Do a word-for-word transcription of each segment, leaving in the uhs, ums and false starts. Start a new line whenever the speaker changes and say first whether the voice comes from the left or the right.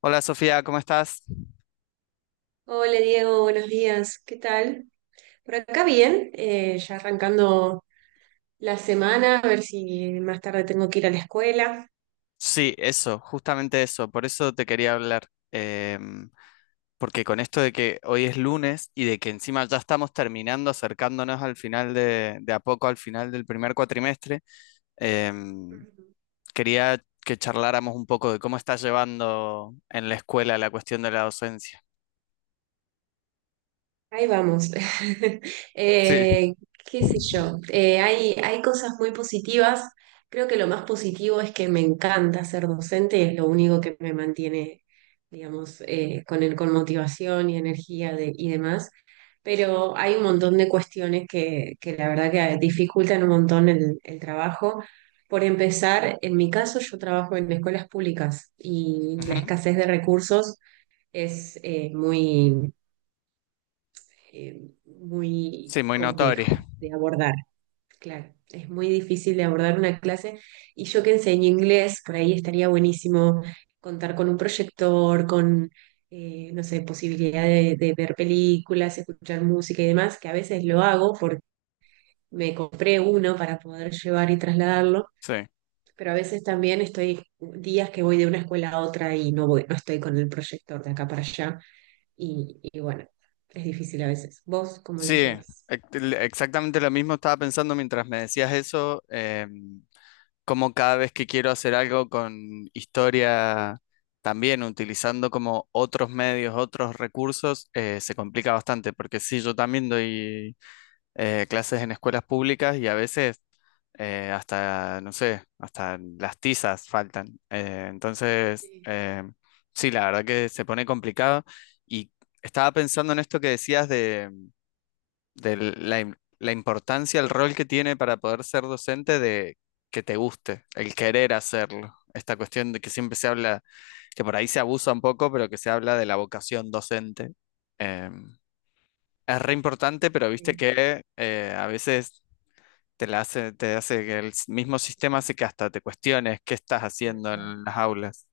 left: Hola Sofía, ¿cómo estás?
right: Hola Diego, buenos días. ¿Qué tal? Por acá bien, eh, ya arrancando la semana, a ver si más tarde tengo que ir a la escuela.
left: Sí, eso, justamente eso, por eso te quería hablar, em, porque con esto de que hoy es lunes y de que encima ya estamos terminando, acercándonos al final de, de a poco al final del primer cuatrimestre, em,
right: Ujú.
left: quería que charláramos un poco de cómo estás llevando en la escuela la cuestión de la docencia.
right: Ahí vamos.
left: Sí,
right: Eh, qué sé yo. Eh, hay, hay cosas muy positivas. Creo que lo más positivo es que me encanta ser docente, es lo único que me mantiene, digamos, eh, con, el- con motivación y energía de- y demás. Pero hay un montón de cuestiones que, que la verdad que dificultan un montón el, el trabajo. Por empezar, en mi caso yo trabajo en escuelas públicas y la
left: ujú.
right: escasez de recursos es eh, muy eh, muy
left: Sí, muy notoria,
right: complejo de abordar. Claro, es muy difícil de abordar una clase y yo que enseño inglés, por ahí estaría buenísimo contar con un proyector, con, eh, no sé, posibilidad de, de, ver películas, escuchar música y demás, que a veces lo hago porque me compré uno para poder llevar y trasladarlo,
left: sí.
right: pero a veces también estoy días que voy de una escuela a otra y no, voy, no estoy con el proyector de acá para allá y, y bueno, es difícil a veces. ¿Vos cómo la
left: Sí,
right: llevas?
left: ex- exactamente lo mismo estaba pensando mientras me decías eso. Em, como cada vez que quiero hacer algo con historia, también utilizando como otros medios, otros recursos, eh, se complica bastante, porque sí, yo también doy eh, clases en escuelas públicas y a veces eh, hasta, no sé, hasta las tizas faltan. Eh, entonces, eh, sí, la verdad que se pone complicado y estaba pensando en esto que decías de de la, im- la importancia, el rol que tiene para poder ser docente de que te guste, el querer hacerlo. Esta cuestión de que siempre se habla, que por ahí se abusa un poco, pero que se habla de la vocación docente. Eh, es re importante, pero viste que eh, a veces te la hace, te hace que el s- mismo sistema hace que hasta te cuestiones qué estás haciendo en las aulas.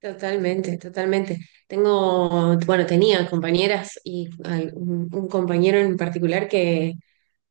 right: Totalmente, totalmente. Tengo, bueno, tenía compañeras y al- un, un compañero en particular que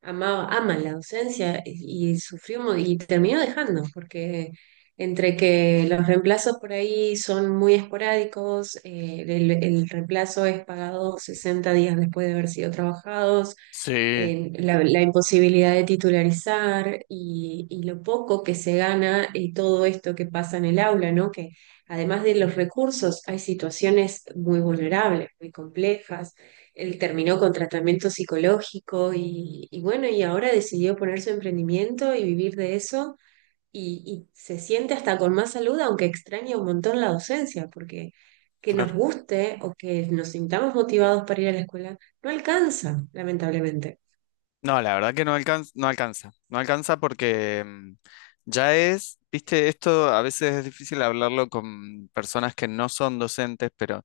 right: amaba, ama la docencia y, y sufrió mu- y terminó dejando, porque entre que los reemplazos por ahí son muy esporádicos, eh, el, el reemplazo es pagado sesenta días después de haber sido trabajados,
left: Sí,
right: eh, la, la imposibilidad de titularizar y, y lo poco que se gana y todo esto que pasa en el aula, ¿no? Que además de los recursos, hay situaciones muy vulnerables, muy complejas. Él terminó con tratamiento psicológico y, y bueno, y ahora decidió poner su emprendimiento y vivir de eso y, y se siente hasta con más salud, aunque extraña un montón la docencia, porque que nos
left: claro.
right: guste o que nos sintamos motivados para ir a la escuela no alcanza, lamentablemente.
left: No, la verdad que no alcanza, no alcanza, no alcanza porque mm, ya es, viste, esto a veces es difícil hablarlo con personas que no son docentes, pero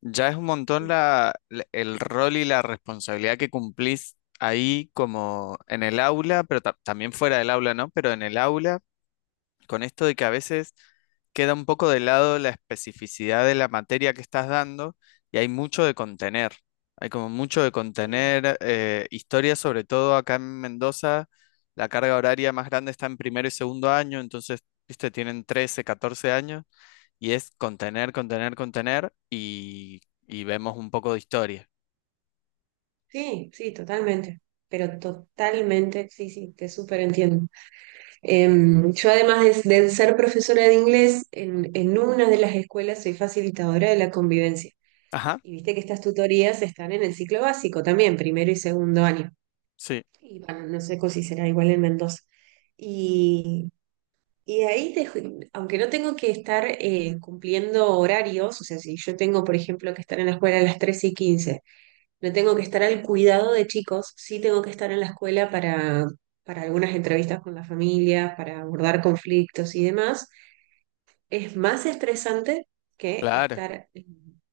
left: ya es un montón
right: Ujú.
left: la, la- el rol y la responsabilidad que cumplís ahí como en el aula, pero ta- también fuera del aula, ¿no? Pero en el aula con esto de que a veces queda un poco de lado la especificidad de la materia que estás dando y hay mucho de contener. Hay como mucho de
right: Sí.
left: contener eh, historias, sobre todo acá en Mendoza, la carga horaria más grande está en primero y segundo año, entonces, viste, tienen trece, catorce años y es contener, contener, contener y, y vemos un poco de historia.
right: Sí, sí, totalmente. Pero totalmente, sí, sí, te súper entiendo. Em, yo además de, de ser profesora de inglés, en, en una de las escuelas soy facilitadora de la convivencia.
left: Ajá,
right: Y viste que estas tutorías están en el ciclo básico también, primero y segundo año.
left: sí,
right: Y bueno, no sé si será igual en Mendoza. Y, y ahí, te- aunque no tengo que estar eh, cumpliendo horarios, o sea, si yo tengo, por ejemplo, que estar en la escuela a las trece y quince no tengo que estar al cuidado de chicos, sí tengo que estar en la escuela para, para algunas entrevistas con las familias para abordar conflictos y demás es más estresante que
left: claro,
right: estar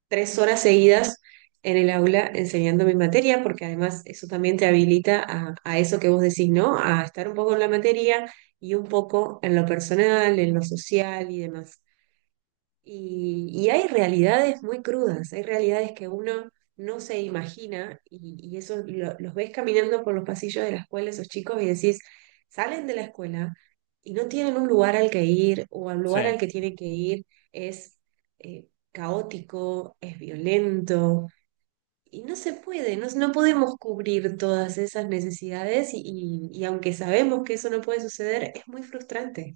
right: tres horas seguidas en el aula enseñando mi materia, porque además eso también te habilita a, a eso que vos decís, ¿no? A estar un poco en la materia y un poco en lo personal, en lo social y demás. Y, y hay realidades muy crudas, hay realidades que uno no se imagina y, y eso lo- los ves caminando por los pasillos de la escuela, esos chicos, y decís, salen de la escuela y no tienen un lugar al que ir o al lugar
left: sí.
right: al que tienen que ir es eh, caótico, es violento y no se puede, no, no podemos cubrir todas esas necesidades y, y y aunque sabemos que eso no puede suceder, es muy frustrante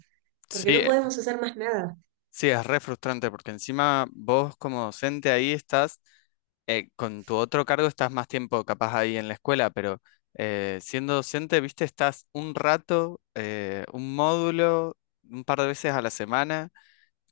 right: porque no
left: Sí,
right: podemos hacer más nada.
left: sí, es re frustrante porque encima vos como docente ahí estás, eh, con tu otro cargo estás más tiempo capaz ahí en la escuela, pero eh, siendo docente, viste, estás un rato, eh, un módulo, un par de veces a la semana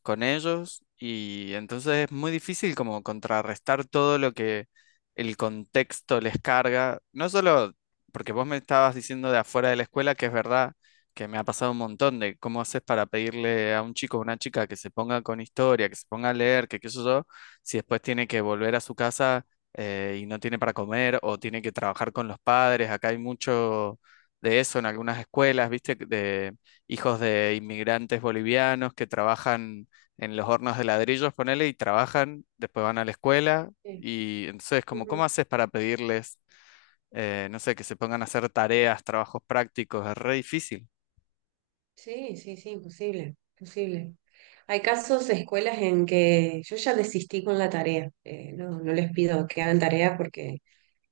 left: con ellos y entonces es muy difícil como contrarrestar todo lo que el contexto les carga, no solo porque vos me estabas diciendo de afuera de la escuela, que es verdad que me ha pasado un montón de cómo haces para pedirle a un chico o una chica que se ponga con historia, que se ponga a leer, que qué sé yo, si después tiene que volver a su casa eh, y no tiene para comer o tiene que trabajar con los padres, acá hay mucho de eso en algunas escuelas, viste, de hijos de inmigrantes bolivianos que trabajan en los hornos de ladrillos, ponele, y trabajan, después van a la escuela,
right: Sí.
left: y entonces como, ¿cómo haces para pedirles, eh, no sé, que se pongan a hacer tareas, trabajos prácticos? Es re difícil.
right: Sí, sí, sí, posible, posible. Hay casos de escuelas en que yo ya desistí con la tarea. eh, no, no les pido que hagan tarea porque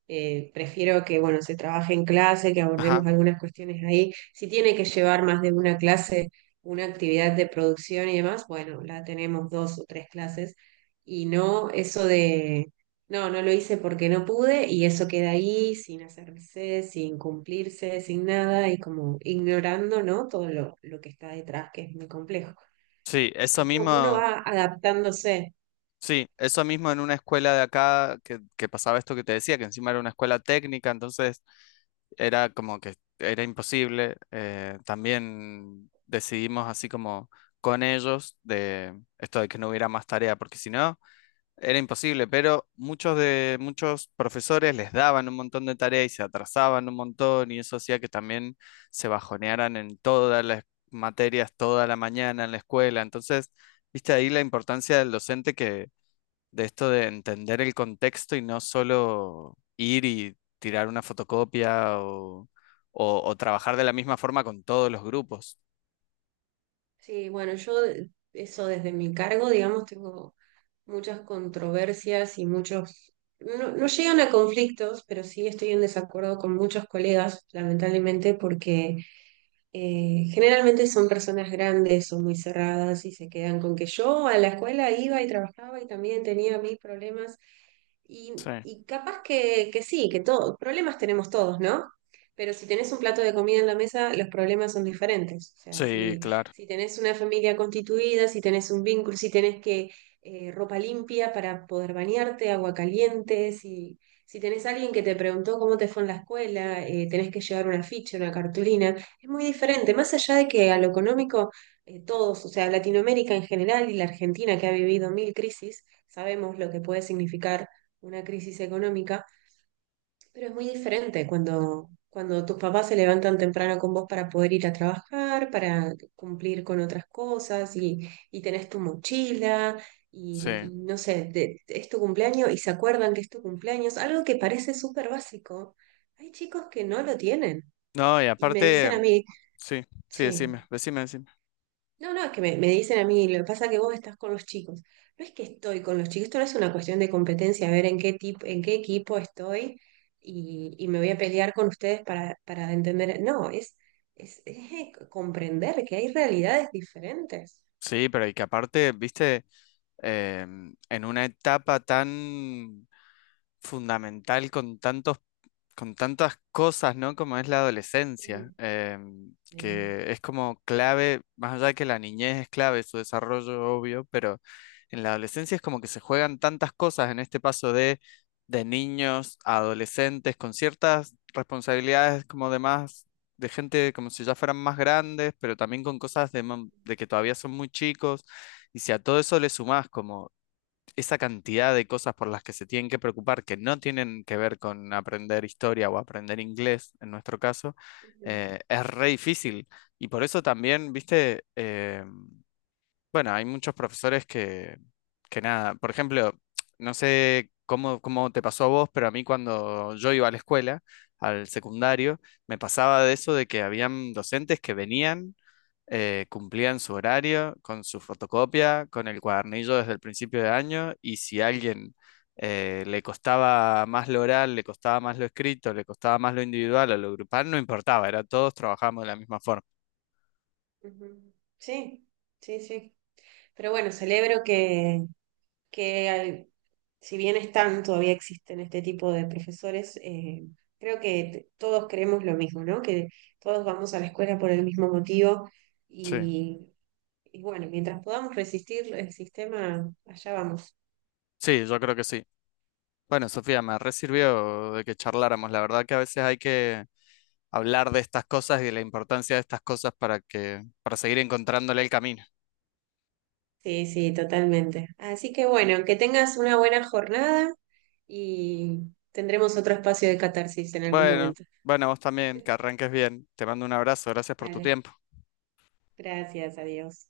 right: eh, prefiero que, bueno, se trabaje en clase, que abordemos
left: Ajá.
right: algunas cuestiones ahí. Si tiene que llevar más de una clase, una actividad de producción y demás, bueno, la tenemos dos o tres clases y no eso de, no, no lo hice porque no pude y eso queda ahí sin hacerse, sin cumplirse, sin nada y como ignorando, ¿no? Todo lo, lo que está detrás, que es muy complejo.
left: Sí, eso
right: Es como que uno
left: mismo,
right: va adaptándose.
left: sí, eso mismo en una escuela de acá que, que pasaba esto que te decía, que encima era una escuela técnica, entonces era como que era imposible. Eh, también decidimos así como con ellos de esto de que no hubiera más tarea, porque si no... Era imposible, pero muchos de muchos profesores les daban un montón de tareas y se atrasaban un montón y eso hacía que también se bajonearan en todas las materias toda la mañana en la escuela. Entonces, viste ahí la importancia del docente que de esto de entender el contexto y no solo ir y tirar una fotocopia o, o- o trabajar de la misma forma con todos los grupos.
right: Sí, bueno, yo eso desde mi cargo, digamos, tengo muchas controversias y muchos, no, no llegan a conflictos, pero sí estoy en desacuerdo con muchos colegas, lamentablemente, porque eh, generalmente son personas grandes, son muy cerradas y se quedan con que yo a la escuela iba y trabajaba y también tenía mis problemas. Y,
left: Sí,
right: y capaz que, que sí, que todos, problemas tenemos todos, ¿no? Pero si tenés un plato de comida en la mesa, los problemas son diferentes. O sea,
left: sí,
right: si,
left: claro,
right: si tenés una familia constituida, si tenés un vínculo, si tenés que eh, ropa limpia para poder bañarte, agua caliente, si, si tenés alguien que te preguntó cómo te fue en la escuela, eh, tenés que llevar una ficha, una cartulina. Es muy diferente, más allá de que a lo económico, eh, todos, o sea, Latinoamérica en general y la Argentina que ha vivido mil crisis, sabemos lo que puede significar una crisis económica, pero es muy diferente cuando, cuando tus papás se levantan temprano con vos para poder ir a trabajar, para cumplir con otras cosas y, y tenés tu mochila. Y,
left: sí.
right: y no sé, te- es tu cumpleaños y se acuerdan que es tu cumpleaños, algo que parece súper básico. Hay chicos que no lo tienen
left: No, y
right: y me dicen
left: aparte,
right: a mí,
left: sí, sí,
right: sí.
left: decime, decime, decime.
right: No, no, es que me, me dicen a mí, lo que pasa es que vos estás con los chicos. No es que estoy con los chicos, esto no es una cuestión de competencia, a ver en qué tipo, en qué equipo estoy y, y me voy a pelear con ustedes para, para entender. No, es, es, es, eh, comprender que hay realidades diferentes.
left: Sí, pero y que aparte, viste, em, en una etapa tan fundamental con tantos con tantas cosas, ¿no? Como es la adolescencia,
right: Mm,
left: em,
right: sí,
left: que es como clave, más allá de que la niñez es clave, su desarrollo obvio, pero en la adolescencia es como que se juegan tantas cosas en este paso de, de niños a adolescentes con ciertas responsabilidades como de más, de gente como si ya fueran más grandes, pero también con cosas de, mam- de que todavía son muy chicos. Y si a todo eso le sumás como esa cantidad de cosas por las que se tienen que preocupar que no tienen que ver con aprender historia o aprender inglés, en nuestro caso,
right: ujú,
left: eh, es re difícil. Y por eso también, viste, eh, bueno, hay muchos profesores que, que nada, por ejemplo, no sé cómo, cómo te pasó a vos, pero a mí cuando yo iba a la escuela, al secundario, me pasaba de eso de que habían docentes que venían eh, cumplían su horario, con su fotocopia, con el cuadernillo desde el principio de año, y si a alguien eh, le costaba más lo oral, le costaba más lo escrito, le costaba más lo individual o lo grupal, no importaba, era todos trabajamos de la misma forma.
right: ujú. Sí, sí. Sí. Pero bueno, celebro que, que al- si bien están, todavía existen este tipo de profesores, eh, creo que t- todos creemos lo mismo, ¿no? Que todos vamos a la escuela por el mismo motivo
left: Sí,
right: y, y bueno, mientras podamos resistir el sistema, allá vamos.
left: sí, yo creo que sí. Bueno, Sofía, me resirvió de que charláramos. La verdad que a veces hay que hablar de estas cosas y de la importancia de estas cosas para que, para seguir encontrándole el camino.
right: Sí, sí, totalmente. Así que bueno, que tengas una buena jornada y tendremos otro espacio de catarsis en algún
left: Bueno,
right: momento.
left: bueno, vos también, que arranques bien. Te mando un abrazo, gracias por tu
right: Dale,
left: tiempo.
right: gracias, adiós.